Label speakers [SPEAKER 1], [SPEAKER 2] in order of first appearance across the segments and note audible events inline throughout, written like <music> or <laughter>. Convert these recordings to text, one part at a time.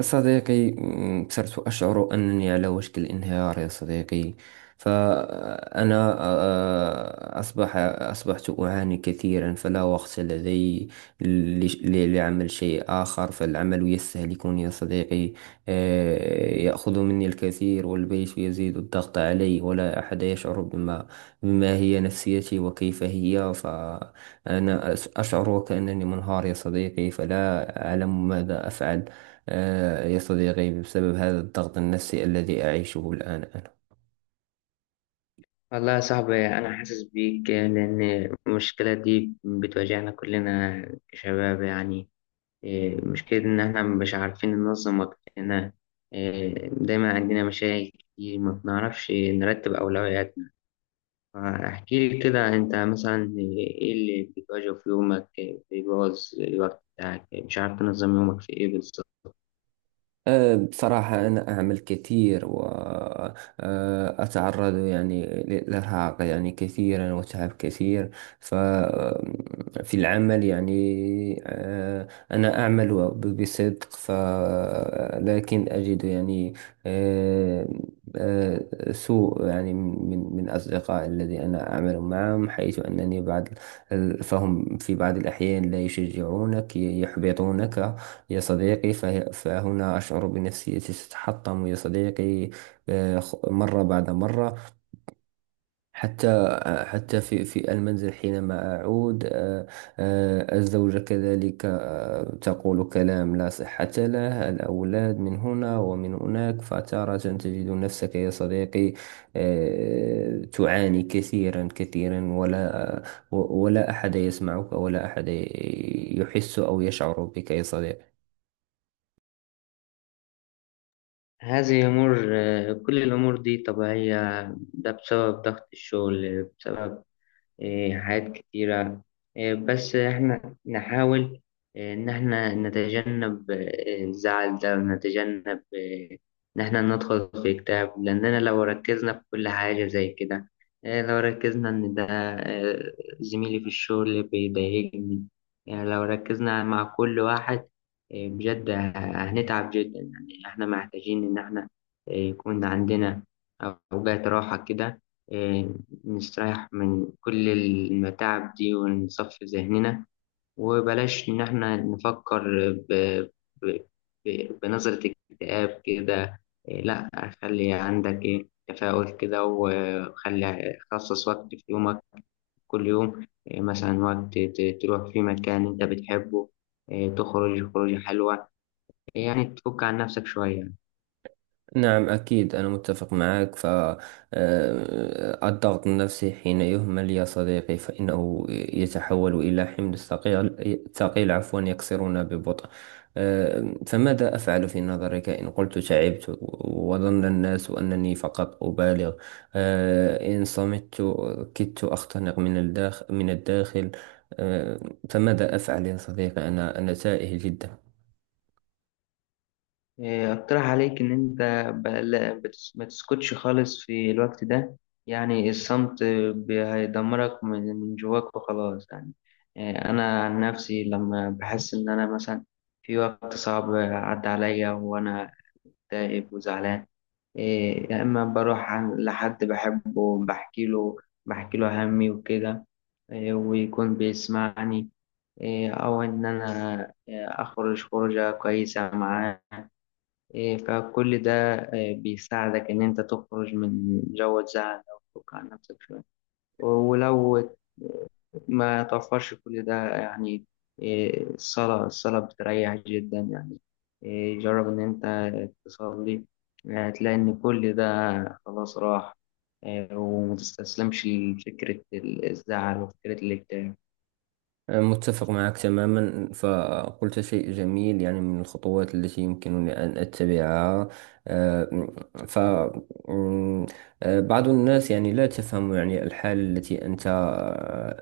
[SPEAKER 1] صديقي، صرت أشعر أنني على وشك الانهيار يا صديقي. فأنا أصبحت أعاني كثيرا، فلا وقت لدي لعمل شيء آخر، فالعمل يستهلكني يا صديقي. يأخذ مني الكثير، والبيت يزيد الضغط علي، ولا أحد يشعر بما هي نفسيتي وكيف هي. فأنا أشعر وكأنني منهار يا صديقي، فلا أعلم ماذا أفعل. يا صديقي، بسبب هذا الضغط النفسي الذي أعيشه الآن أنا...
[SPEAKER 2] والله يا صاحبي، أنا حاسس بيك، لأن المشكلة دي بتواجهنا كلنا كشباب. يعني مشكلة إن إحنا مش عارفين ننظم وقتنا. دايما عندنا مشاكل كتير، ما بنعرفش نرتب أولوياتنا. فاحكي لي كده، أنت مثلا إيه اللي بتواجهه في يومك؟ بيبوظ الوقت بتاعك؟ مش عارف تنظم يومك في إيه بالظبط؟
[SPEAKER 1] بصراحة، أنا أعمل كثير وأتعرض يعني للإرهاق يعني كثيرا وتعب كثير. ففي العمل يعني أنا أعمل بصدق، لكن أجد يعني أه، أه، سوء يعني من أصدقاء الذي أنا أعمل معهم، حيث أنني بعض فهم في بعض الأحيان لا يشجعونك، يحبطونك يا صديقي. فهنا أشعر بنفسيتي تتحطم يا صديقي، مرة بعد مرة. حتى في المنزل حينما أعود، الزوجة كذلك تقول كلام لا صحة له، الأولاد من هنا ومن هناك، فتارة تجد نفسك يا صديقي تعاني كثيرا كثيرا، ولا أحد يسمعك، ولا أحد يحس أو يشعر بك يا صديقي.
[SPEAKER 2] هذه أمور آه، كل الأمور دي طبيعية. ده بسبب ضغط الشغل، بسبب حاجات كتيرة. بس إحنا نحاول إن إحنا نتجنب الزعل ده، ونتجنب إن إحنا ندخل في اكتئاب. لأننا لو ركزنا في كل حاجة زي كده، لو ركزنا إن ده إيه، زميلي في الشغل بيضايقني، يعني لو ركزنا مع كل واحد بجد هنتعب جدا. يعني إحنا محتاجين إن إحنا يكون عندنا أوقات راحة كده، إيه، نستريح من كل المتاعب دي ونصفي ذهننا. وبلاش إن إحنا نفكر ب... ب... بنظرة اكتئاب كده. إيه، لأ. خلي عندك تفاؤل كده. وخلي خصص وقت في يومك، كل يوم مثلا وقت تروح في مكان أنت بتحبه، تخرج خروجة حلوة، يعني تفك عن نفسك شوية.
[SPEAKER 1] نعم، أكيد، أنا متفق معك. ف آه، الضغط النفسي حين يهمل يا صديقي فإنه يتحول إلى حمل ثقيل ثقيل، عفوا، يكسرنا ببطء. فماذا أفعل في نظرك إن قلت تعبت وظن الناس أنني فقط أبالغ؟ إن صمت كدت أختنق من الداخل من الداخل. آه، فماذا أفعل يا صديقي؟ أنا تائه جدا.
[SPEAKER 2] اقترح عليك ان انت ما تسكتش خالص في الوقت ده. يعني الصمت هيدمرك من جواك وخلاص. يعني انا عن نفسي لما بحس ان انا مثلا في وقت صعب عدى عليا وانا تائب وزعلان، يا اما بروح لحد بحبه بحكي له بحكي له همي وكده، ويكون بيسمعني، او ان انا اخرج خروجه كويسه معاه. فكل ده بيساعدك إن أنت تخرج من جو الزعل أو تفك عن نفسك شوية. ولو ما توفرش كل ده، يعني الصلاة الصلاة بتريح جدا. يعني جرب إن أنت تصلي. هتلاقي إن كل ده خلاص راح. ومتستسلمش لفكرة الزعل وفكرة الاكتئاب.
[SPEAKER 1] متفق معك تماما، فقلت شيء جميل يعني من الخطوات التي يمكنني أن أتبعها. آه، ف م، آه، بعض الناس يعني لا تفهم يعني الحالة التي أنت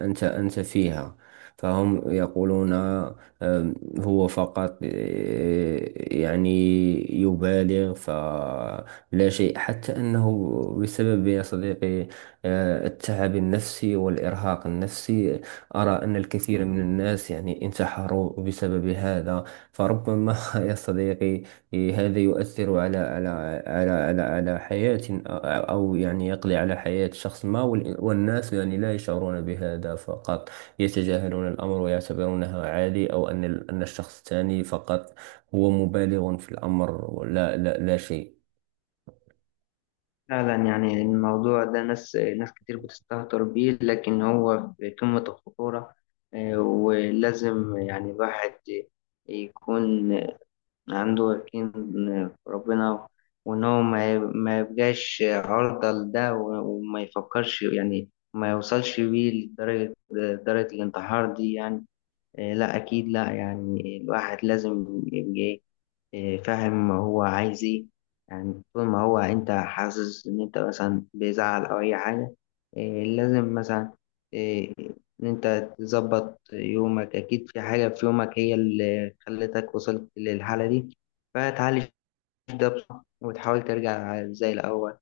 [SPEAKER 1] أنت أنت فيها. فهم يقولون هو فقط يعني يبالغ، فلا شيء حتى أنه بسبب يا صديقي التعب النفسي والإرهاق النفسي. أرى أن الكثير من الناس يعني انتحروا بسبب هذا. فربما <laughs> يا صديقي هذا يؤثر على حياة، أو يعني يقضي على حياة شخص ما، والناس يعني لا يشعرون بهذا، فقط يتجاهلون الأمر ويعتبرونها عادي، أو أن أن الشخص الثاني فقط هو مبالغ في الأمر، ولا لا لا شيء.
[SPEAKER 2] فعلا يعني الموضوع ده ناس كتير بتستهتر بيه، لكن هو في قمة الخطورة. ولازم يعني الواحد يكون عنده يقين في ربنا. وإن هو ما يبقاش عرضة لده، وما يفكرش، يعني ما يوصلش بيه لدرجة درجة الانتحار دي. يعني لا، أكيد لا. يعني الواحد لازم يبقى فاهم هو عايز ايه. يعني طول ما هو انت حاسس ان انت مثلا بيزعل او اي حاجة، لازم مثلا إيه، ان انت تظبط يومك. اكيد في حاجة في يومك هي اللي خلتك وصلت للحالة دي. فتعالج، تبدأ بصح وتحاول ترجع زي الأول.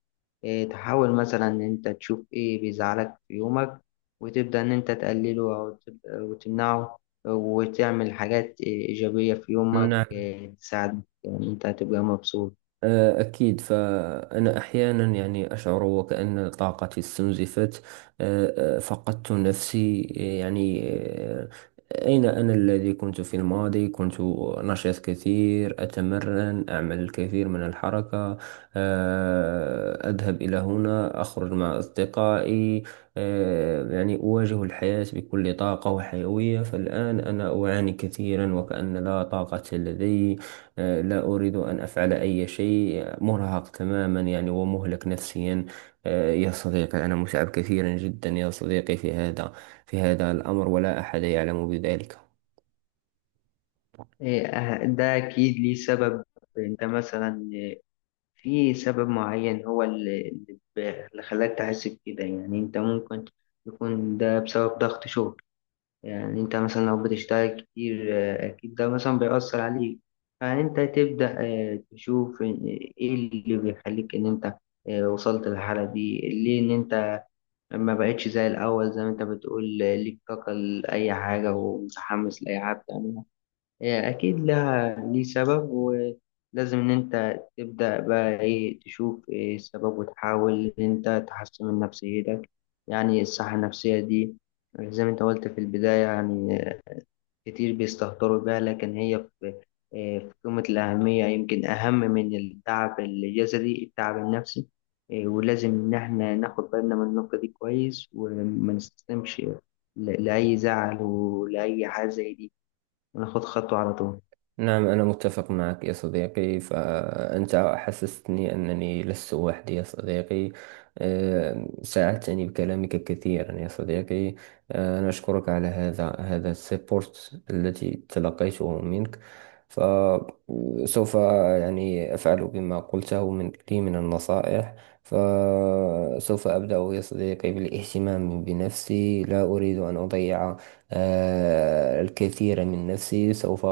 [SPEAKER 2] تحاول مثلا إن أنت تشوف إيه بيزعلك في يومك، وتبدأ إن أنت تقلله أو تبدأ وتمنعه، وتعمل حاجات إيجابية في يومك،
[SPEAKER 1] نعم،
[SPEAKER 2] تساعدك إن أنت تبقى مبسوط.
[SPEAKER 1] أكيد. فأنا أحيانا يعني أشعر وكأن طاقتي استنزفت. فقدت نفسي يعني. أين أنا الذي كنت في الماضي؟ كنت نشيط كثير، أتمرن، أعمل الكثير من الحركة، أذهب إلى هنا، أخرج مع أصدقائي، يعني أواجه الحياة بكل طاقة وحيوية. فالآن أنا أعاني كثيرا وكأن لا طاقة لدي. لا أريد أن أفعل أي شيء، مرهق تماما يعني ومهلك نفسيا. يا صديقي، أنا متعب كثيرا جدا يا صديقي في هذا الأمر، ولا أحد يعلم بذلك.
[SPEAKER 2] ده أكيد ليه سبب. أنت مثلا في سبب معين هو اللي اللي خلاك تحس بكده. يعني أنت ممكن يكون ده بسبب ضغط شغل. يعني انت مثلا لو بتشتغل كتير، اكيد ده مثلا بيأثر عليك. فانت تبدأ تشوف ايه اللي بيخليك ان انت وصلت للحالة دي ليه. ان انت ما بقتش زي الاول، زي ما انت بتقول ليك طاقة لأي حاجة ومتحمس لأي حاجة بتعملها. اكيد لها ليه سبب، ولازم ان انت تبدأ بقى تشوف ايه السبب، وتحاول ان انت تحسن من نفسيتك. يعني الصحة النفسية دي، زي ما انت قلت في البداية، يعني كتير بيستهتروا بيها، لكن هي في قمة الأهمية. يمكن أهم من التعب الجسدي التعب النفسي. ولازم إن إحنا ناخد بالنا من النقطة دي كويس، وما نستسلمش لأي زعل ولأي حاجة زي دي، وناخد خطوة على طول.
[SPEAKER 1] نعم، أنا متفق معك يا صديقي، فأنت حسستني أنني لست وحدي يا صديقي. ساعدتني بكلامك كثيرا يا صديقي. أنا أشكرك على هذا السبورت التي تلقيته منك. فسوف يعني أفعل بما قلته من لي من النصائح. فسوف أبدأ يا صديقي بالاهتمام بنفسي، لا أريد أن أضيع الكثير من نفسي. سوف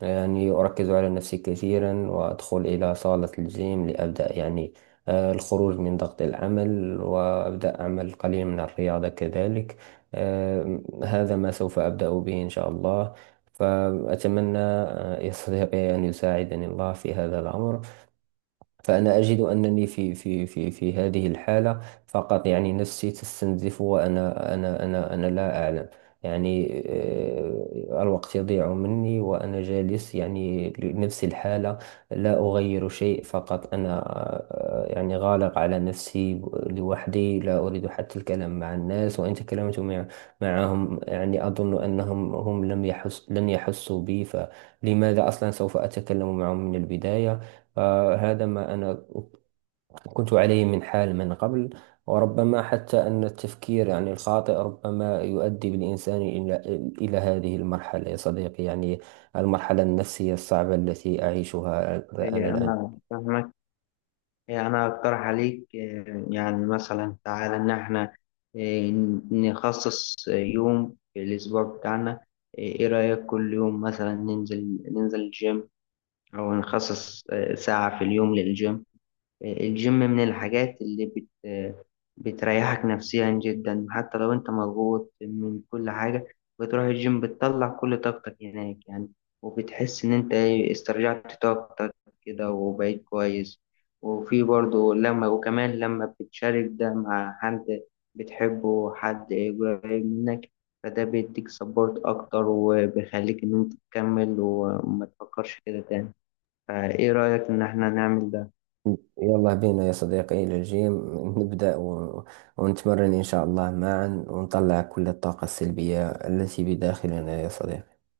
[SPEAKER 1] يعني أركز على نفسي كثيرا، وأدخل إلى صالة الجيم لأبدأ يعني الخروج من ضغط العمل، وأبدأ أعمل قليلا من الرياضة كذلك. هذا ما سوف أبدأ به إن شاء الله. فأتمنى يستطيع أن يساعدني الله في هذا الأمر. فأنا أجد أنني في هذه الحالة، فقط يعني نفسي تستنزف، وأنا أنا أنا أنا لا أعلم يعني. الوقت يضيع مني وأنا جالس يعني لنفس الحالة، لا أغير شيء. فقط أنا يعني غالق على نفسي لوحدي، لا أريد حتى الكلام مع الناس. وإن تكلمت معهم يعني أظن أنهم هم لم يحس لن يحسوا بي، فلماذا أصلا سوف أتكلم معهم من البداية. فهذا ما أنا كنت عليه من حال من قبل. وربما حتى أن التفكير يعني الخاطئ ربما يؤدي بالإنسان إلى هذه المرحلة يا صديقي يعني، المرحلة النفسية الصعبة التي أعيشها أنا الآن.
[SPEAKER 2] أنا فاهمك. أنا أقترح عليك يعني مثلا تعالى إن إحنا آه، نخصص يوم في الأسبوع بتاعنا. إيه رأيك كل يوم مثلا ننزل، الجيم؟ أو نخصص ساعة في اليوم للجيم. الجيم من الحاجات اللي بت آه، بتريحك نفسيا جدا، حتى لو أنت مضغوط من كل حاجة. بتروح الجيم، بتطلع كل طاقتك هناك يعني. وبتحس إن أنت استرجعت طاقتك كده وبقيت كويس. وفي برضه وكمان لما بتشارك ده مع حد بتحبه، حد قريب منك. فده بيديك سبورت أكتر، وبيخليك إن أنت تكمل وما تفكرش كده تاني. فايه رأيك ان احنا نعمل ده؟
[SPEAKER 1] يلا بينا يا صديقي إلى الجيم، نبدأ ونتمرن إن شاء الله معا، ونطلع كل الطاقة السلبية التي بداخلنا يا صديقي.